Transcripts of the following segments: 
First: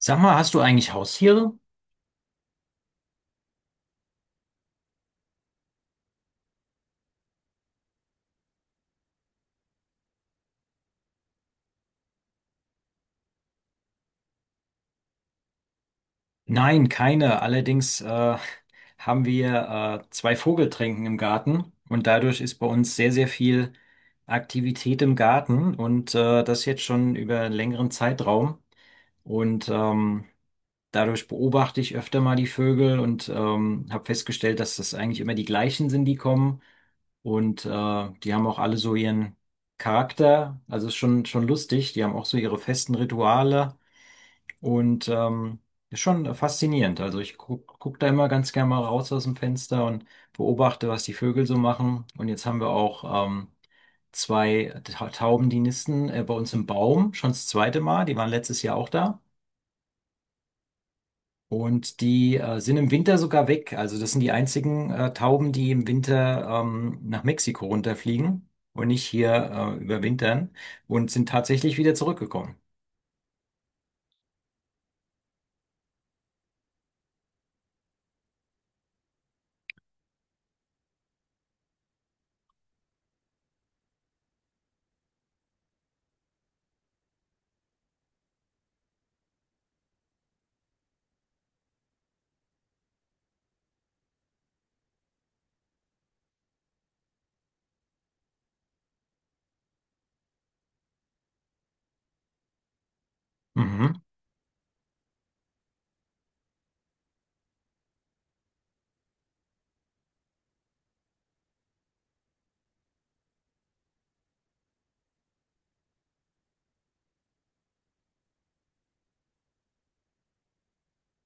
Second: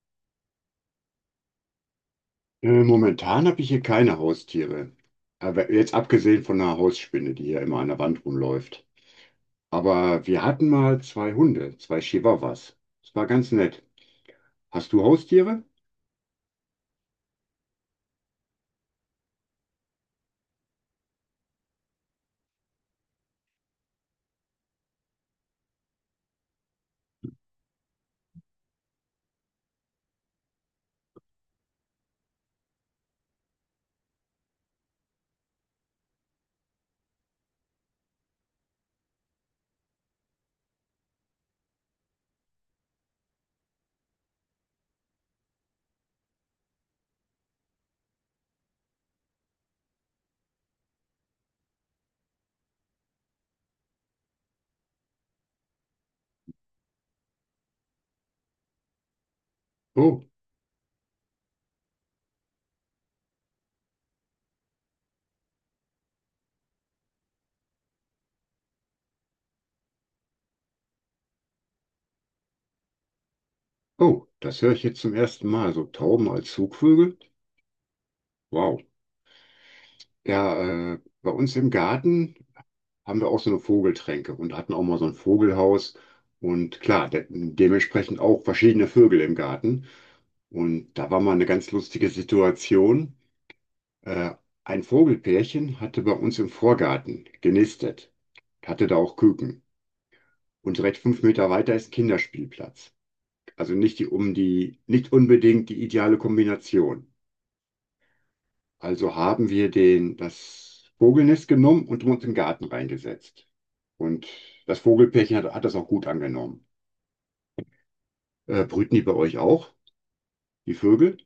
Sag mal, hast du eigentlich Haustiere? Momentan habe ich hier keine Haustiere. Aber jetzt abgesehen von einer Hausspinne, die hier immer an der Wand rumläuft. Aber wir hatten mal zwei Hunde, zwei Chihuahuas. Das war ganz nett. Hast du Haustiere? Nein, keine. Allerdings haben wir zwei Vogeltränken im Garten und dadurch ist bei uns sehr, sehr viel Aktivität im Garten und das jetzt schon über einen längeren Zeitraum. Und ähm, Dadurch beobachte ich öfter mal die Vögel und habe festgestellt, dass das eigentlich immer die gleichen sind, die kommen. Und äh, Die haben auch alle so ihren Charakter. Also ist schon lustig. Die haben auch so ihre festen Rituale. Und ähm, Ist schon faszinierend. Also ich guck da immer ganz gerne mal raus aus dem Fenster und beobachte, was die Vögel so machen. Und jetzt haben wir auch zwei Tauben, die nisten bei uns im Baum, schon das zweite Mal. Die waren letztes Jahr auch da. Oh, Und die sind im Winter sogar weg. Also das sind die einzigen Tauben, die im Winter nach Mexiko runterfliegen und nicht hier überwintern und sind tatsächlich wieder zurückgekommen. oh, das höre ich jetzt zum ersten Mal. So Tauben als Zugvögel? Wow. Ja, bei uns im Garten haben wir auch so eine Vogeltränke und hatten auch mal so ein Vogelhaus. Und klar, de dementsprechend auch verschiedene Vögel im Garten. Und da war mal eine ganz lustige Situation. Äh, ein Vogelpärchen hatte bei uns im Vorgarten genistet, hatte da auch Küken. Und direkt 5 Meter weiter ist ein Kinderspielplatz. Also nicht Mhm. die, um die, nicht unbedingt die ideale Kombination. Also haben wir das Vogelnest genommen und uns im Garten reingesetzt. Und das Vogelpärchen hat das auch gut angenommen. Brüten die bei euch auch, die Vögel?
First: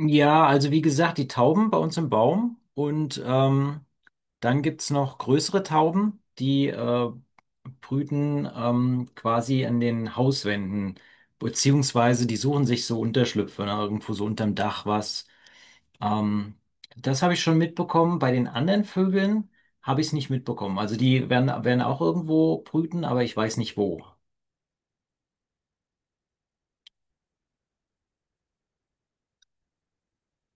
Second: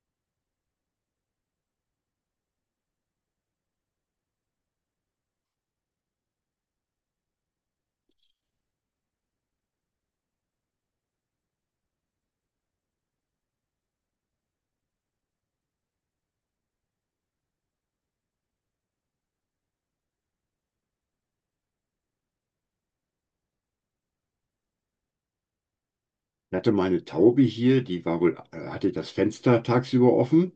Ja, also wie gesagt, die Tauben bei uns im Baum dann gibt's noch größere Tauben, die brüten quasi an den Hauswänden, beziehungsweise die suchen sich so Unterschlüpfe, ne, irgendwo so unterm Dach was. Ähm, Das habe ich schon mitbekommen. Bei den anderen Vögeln habe ich es nicht mitbekommen. Also die werden auch irgendwo brüten, aber ich weiß nicht wo. Ich hatte meine Taube hier, die war wohl, hatte das Fenster tagsüber offen.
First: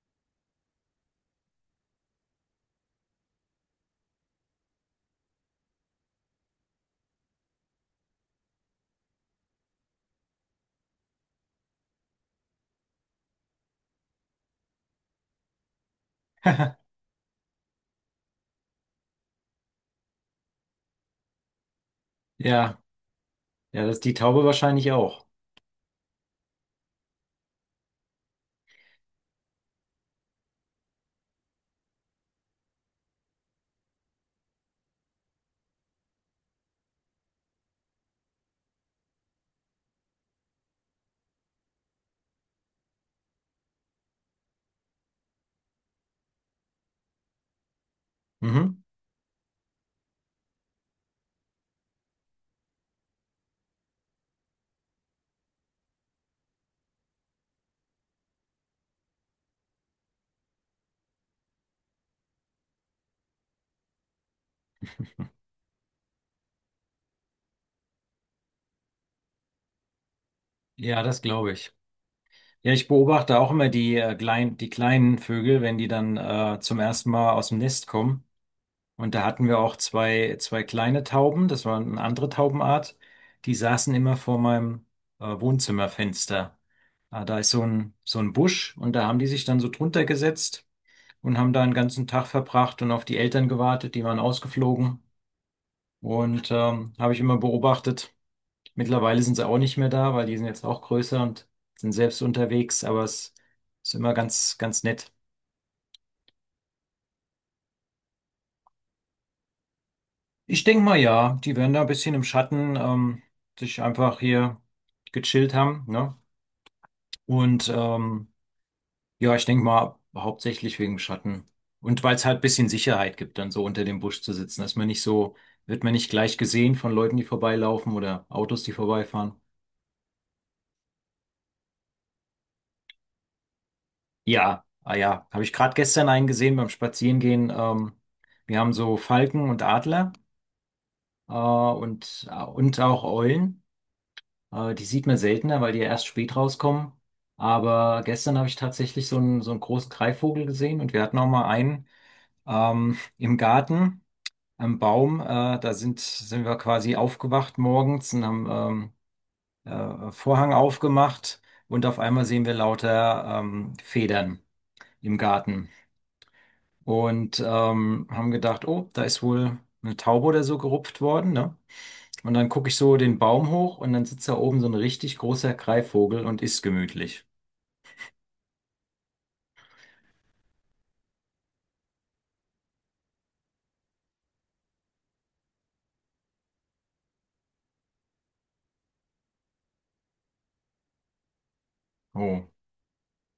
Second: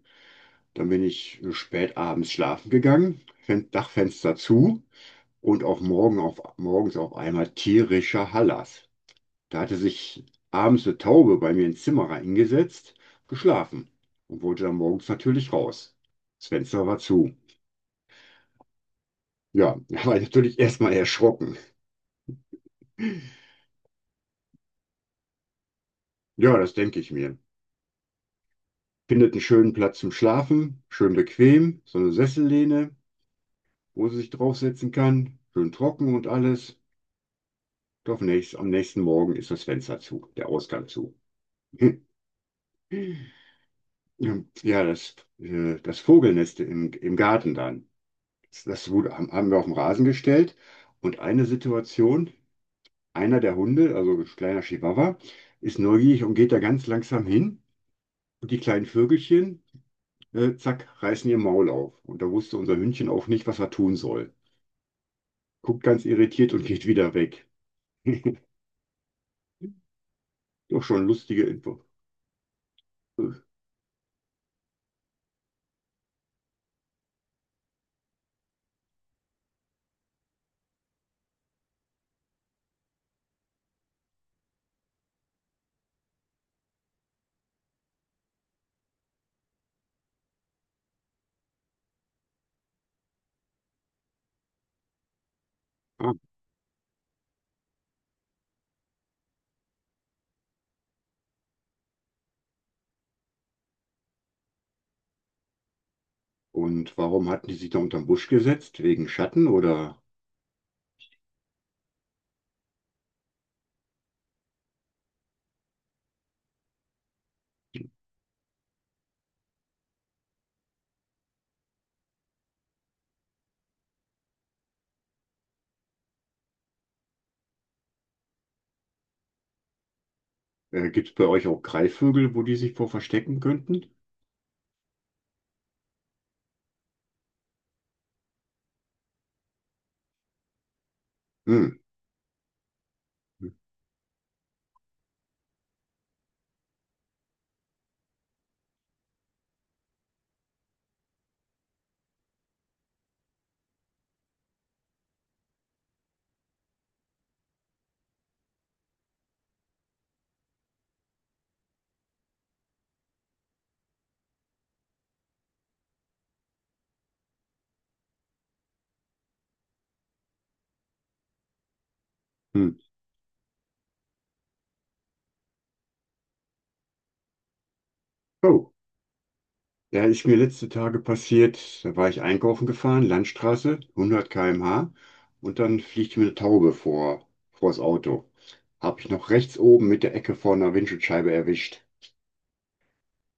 Dann bin ich spät abends schlafen gegangen, Fen Dachfenster zu und auch morgens auf einmal tierischer Hallas. Da hatte sich abends eine Taube bei mir ins Zimmer reingesetzt, geschlafen und wollte dann morgens natürlich raus. Das Fenster war zu. Ja, da war ich natürlich erstmal erschrocken. Ja, ja, das ist die Taube wahrscheinlich auch. Ja, das denke ich mir. Findet einen schönen Platz zum Schlafen, schön bequem, so eine Sessellehne, wo sie sich draufsetzen kann, schön trocken und alles. Doch nicht. Am nächsten Morgen ist das Fenster zu, der Ausgang zu. Ja, das Vogelnest im Garten dann. Das, Mhm. das wurde, haben haben wir auf den Rasen gestellt. Und eine Situation, einer der Hunde, also ein kleiner Chihuahua, ist neugierig und geht da ganz langsam hin. Und die kleinen Vögelchen, zack, reißen ihr Maul auf. Und da wusste unser Hündchen auch nicht, was er tun soll. Guckt ganz irritiert und geht wieder weg. Doch Ja, schon das lustige glaube ich. Info. Ja, ich beobachte auch immer die kleinen Vögel, wenn die dann zum ersten Mal aus dem Nest kommen. Und da hatten wir auch zwei kleine Tauben, das war eine andere Taubenart, die saßen immer vor meinem Wohnzimmerfenster. Da ist so ein Busch und da haben die sich dann so drunter gesetzt und haben da einen ganzen Tag verbracht und auf die Eltern gewartet, die waren ausgeflogen. Äh, Habe ich immer beobachtet. Mittlerweile sind sie auch nicht mehr da, weil die sind jetzt auch größer und sind selbst unterwegs, aber es ist immer ganz, ganz nett. Und warum hatten die sich da unterm Busch gesetzt? Wegen Schatten, oder Ich denke mal, ja, die werden da ein bisschen im Schatten sich einfach hier gechillt haben, ne? Und ähm, ja, ich denke mal, hauptsächlich wegen dem Schatten. Und weil es halt ein bisschen Sicherheit gibt, dann so unter dem Busch zu sitzen, dass man nicht so, wird man nicht gleich gesehen von Leuten, die vorbeilaufen oder Autos, die vorbeifahren. Gibt es bei euch auch Greifvögel, wo die sich vor verstecken könnten? Ja, ah ja, habe ich gerade gestern einen gesehen beim Spazierengehen. Wir haben so Falken und Adler Hm. Und auch Eulen. Die sieht man seltener, weil die ja erst spät rauskommen. Aber gestern habe ich tatsächlich so einen großen Greifvogel gesehen und wir hatten auch mal einen im Garten, am Baum. Sind wir quasi aufgewacht morgens und haben Vorhang aufgemacht und auf einmal sehen wir lauter Federn im Garten. Und haben gedacht, oh, da ist wohl eine Taube oder so gerupft worden, ne? Und dann gucke Hm. ich so den Baum hoch und dann sitzt da oben so ein richtig großer Greifvogel und isst gemütlich. Oh, da ist mir letzte Tage passiert, da war ich einkaufen gefahren, Landstraße, 100 km/h, und dann fliegt mir eine Taube vor das Auto. Habe ich noch rechts oben mit der Ecke vor einer Windschutzscheibe erwischt. Oh,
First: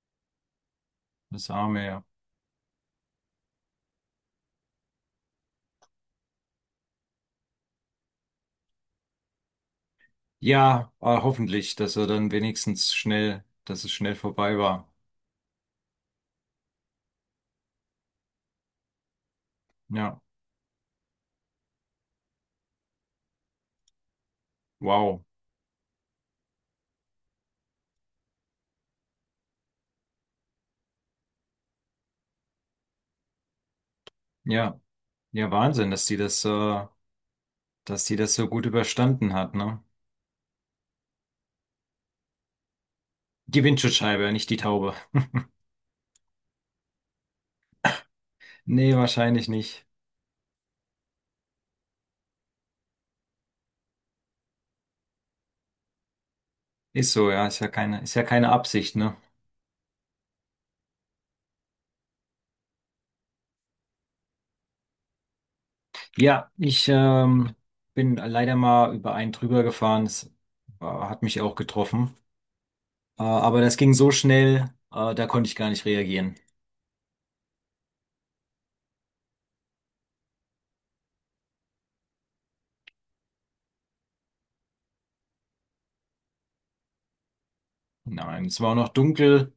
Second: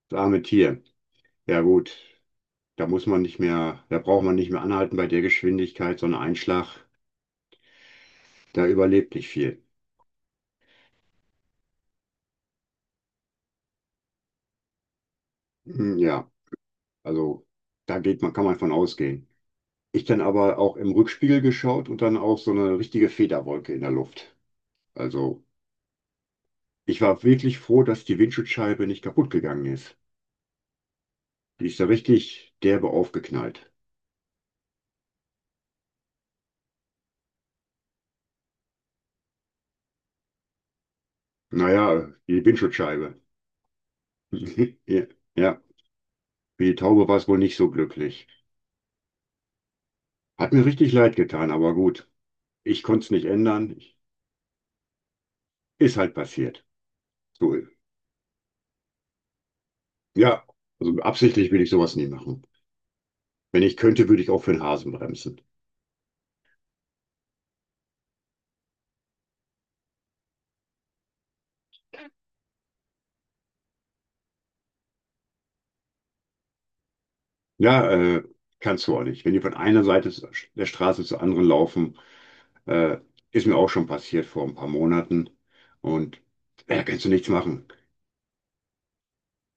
Das arme Tier. das Ja arme, gut, ja. da muss man nicht mehr, da braucht man nicht mehr anhalten bei der Geschwindigkeit, so ein Einschlag, da überlebt nicht viel. Ja, hoffentlich, dass er dann wenigstens schnell, dass es schnell vorbei war. Hm, ja. Also da geht man, kann man von ausgehen. Ich Ja, dann aber auch im Rückspiegel geschaut und dann auch so eine richtige Federwolke in der Luft. wow. Also ich war wirklich froh, dass die Windschutzscheibe nicht kaputt gegangen ist. Die ist da richtig derbe aufgeknallt. Ja, ja, Wahnsinn, dass dass die das so gut überstanden hat, ne? Naja, die Windschutzscheibe. Die Windschutzscheibe, nicht die Taube. Ja, ja, für die Taube war es wohl nicht so glücklich. Nee, wahrscheinlich nicht. Hat mir richtig leid getan, aber gut. Ich konnte es nicht ändern. Ist halt passiert. Ist so, ja, So, ist ja keine Absicht, ne? ja, also absichtlich will ich sowas nie machen. Wenn ich könnte, würde ich auch für den Hasen bremsen. Ja, ich bin leider mal über einen drüber gefahren. Das hat mich auch getroffen. Aber das ging so schnell, da konnte ich gar nicht reagieren. Ja, kannst du auch nicht. Wenn die von einer Seite der Straße zur anderen laufen, äh, ist mir auch schon passiert vor ein paar Monaten. Und da kannst du nichts machen. Nein, es war auch noch dunkel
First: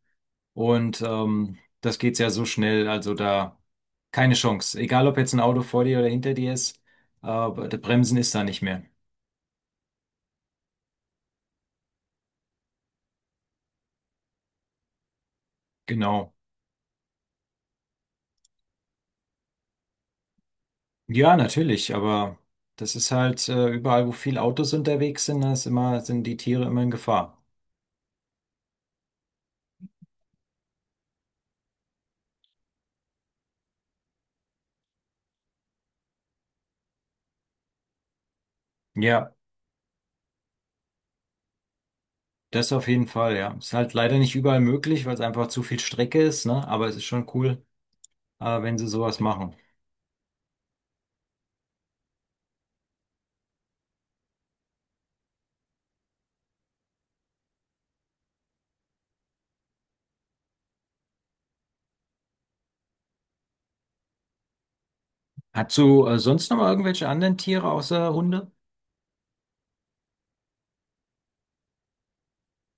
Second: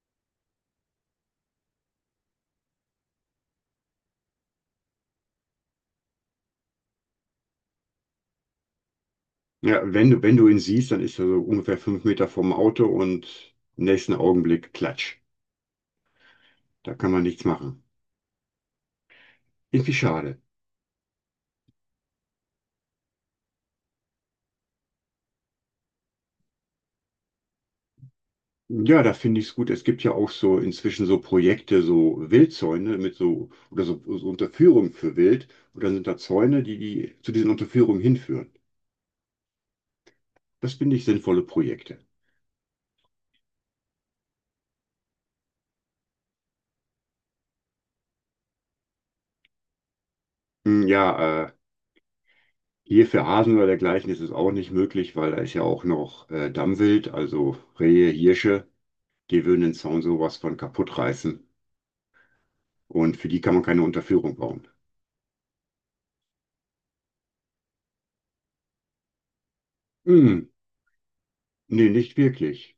und das geht ja so schnell. Also da keine Chance. Egal, ob jetzt ein Auto vor dir oder hinter dir ist, der Bremsen ist da nicht mehr. Ja, wenn du ihn siehst, dann ist er so ungefähr 5 Meter vorm Auto und im nächsten Augenblick klatsch. Genau. Da kann man nichts machen. Irgendwie schade. Ja, natürlich, aber das ist halt überall, wo viele Autos unterwegs sind, sind die Tiere immer in Gefahr. Ja, da finde ich es gut. Es gibt ja auch so inzwischen so Projekte, so Wildzäune mit so oder so, so Unterführung für Wild. Und dann sind da Zäune, die, die zu diesen Unterführungen hinführen. Ja. Das finde ich sinnvolle Projekte. Das auf jeden Fall, ja. Ist halt leider nicht überall möglich, weil es einfach zu viel Strecke ist, ne? Aber es ist schon cool, wenn sie sowas machen. Hm, ja, hier für Hasen oder dergleichen ist es auch nicht möglich, weil da ist ja auch noch Dammwild, also Rehe, Hirsche, die würden den Zaun sowas von kaputt reißen. Und für die kann man keine Unterführung bauen. Hast du sonst noch mal irgendwelche anderen Tiere außer Hunde? Hm, nee, nicht wirklich.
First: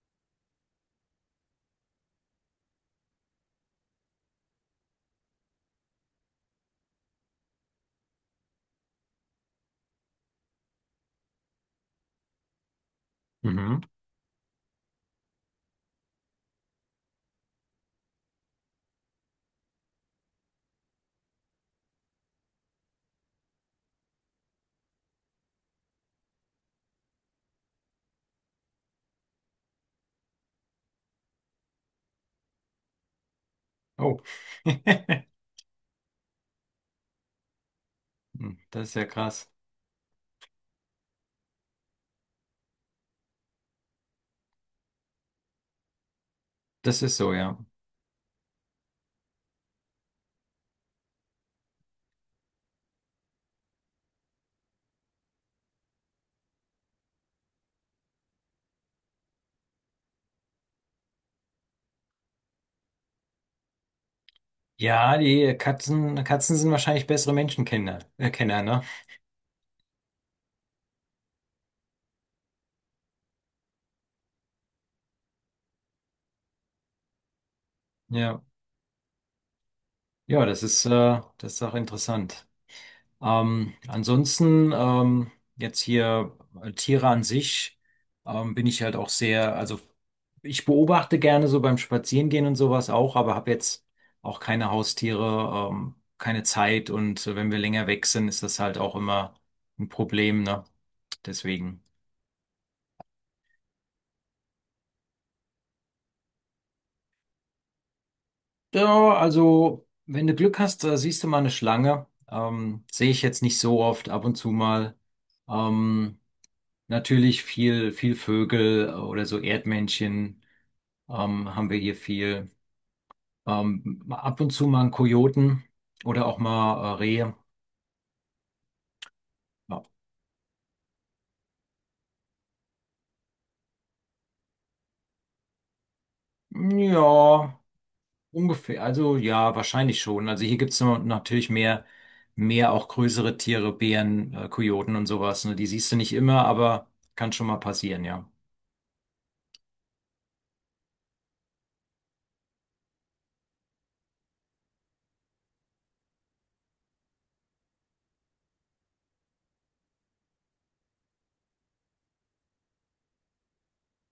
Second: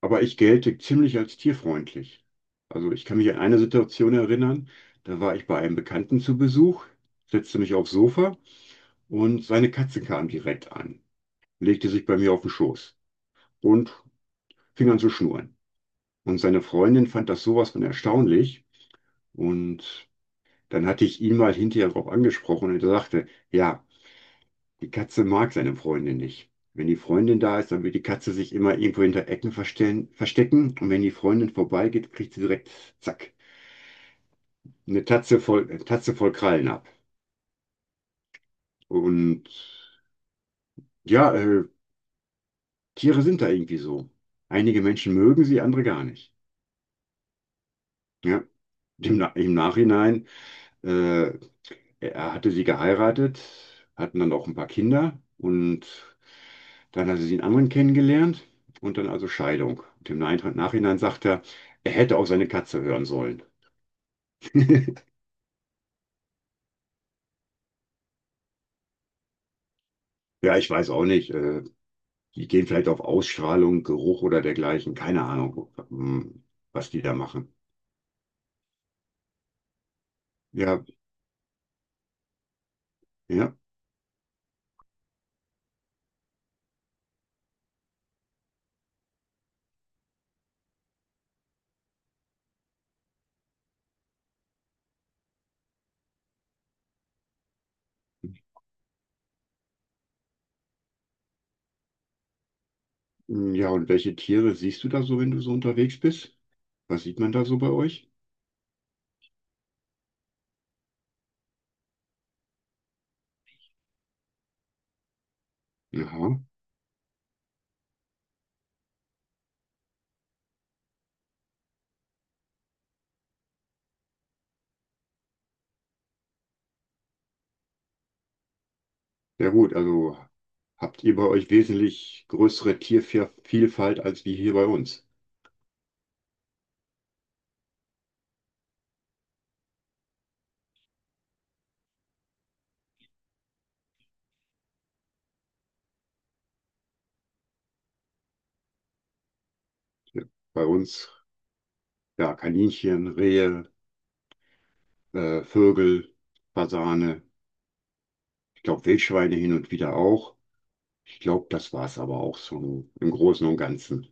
Aber ich gelte ziemlich als tierfreundlich. Also ich kann mich an eine Situation erinnern, da war ich bei einem Bekannten zu Besuch, setzte mich aufs Sofa und seine Katze kam direkt an, legte sich bei mir auf den Schoß Mhm. und fing an zu schnurren. Und seine Freundin fand das sowas von erstaunlich. Und dann hatte ich ihn mal hinterher darauf angesprochen und er sagte, ja, die Katze mag seine Freundin nicht. Wenn die Freundin da ist, dann will die Katze sich immer irgendwo hinter Ecken verstellen, verstecken. Und wenn die Freundin vorbeigeht, kriegt sie direkt, zack, Oh. eine Tatze voll Krallen ab. Hm, das ist ja krass. Und ja, Tiere sind da irgendwie so. Einige Menschen mögen sie, andere gar nicht. Das ist so, ja. Ja, im Nachhinein. Äh, Er hatte sie geheiratet, hatten dann auch ein paar Kinder und dann hatte sie einen anderen kennengelernt und dann also Scheidung. Und im Nachhinein sagt er, er hätte auch seine Katze hören sollen. Ja, die Katzen sind wahrscheinlich bessere Kenner, ne? Ja, ich weiß auch nicht. Die gehen vielleicht auf Ausstrahlung, Geruch oder dergleichen. Keine Ahnung, was die da machen. Ja. Ja, Ja, das ist auch interessant. ja, Ansonsten jetzt hier Tiere an sich, bin ich halt auch sehr, also ich beobachte gerne so beim Spazierengehen und sowas auch, aber habe jetzt auch keine Haustiere, keine Zeit und wenn wir länger weg sind, ist das halt auch immer ein Problem, ne? Deswegen. hm, ja. Und welche Tiere siehst du da so, wenn du so unterwegs bist? Was sieht man da so bei euch? Ja, also wenn du Glück hast, siehst du mal eine Schlange. Sehe ich jetzt nicht so oft, ab und zu mal. Ähm, Aha. Natürlich viel Vögel oder so Erdmännchen haben wir hier viel. Mal ab und zu mal einen Kojoten oder auch mal Rehe. Ja gut, Ja. also habt ihr bei euch wesentlich größere Tiervielfalt als wie hier bei uns. Ja, ungefähr. Also ja, wahrscheinlich schon. Also hier gibt es natürlich mehr, mehr auch größere Tiere, Bären, Kojoten und sowas. Ne? Die siehst du nicht immer, aber kann schon mal passieren, ja. Ja, bei uns, ja, Kaninchen, Rehe, Vögel, Fasane, ich glaube Wildschweine hin und wieder auch. Ich glaube, das war es aber auch so im Großen und Ganzen.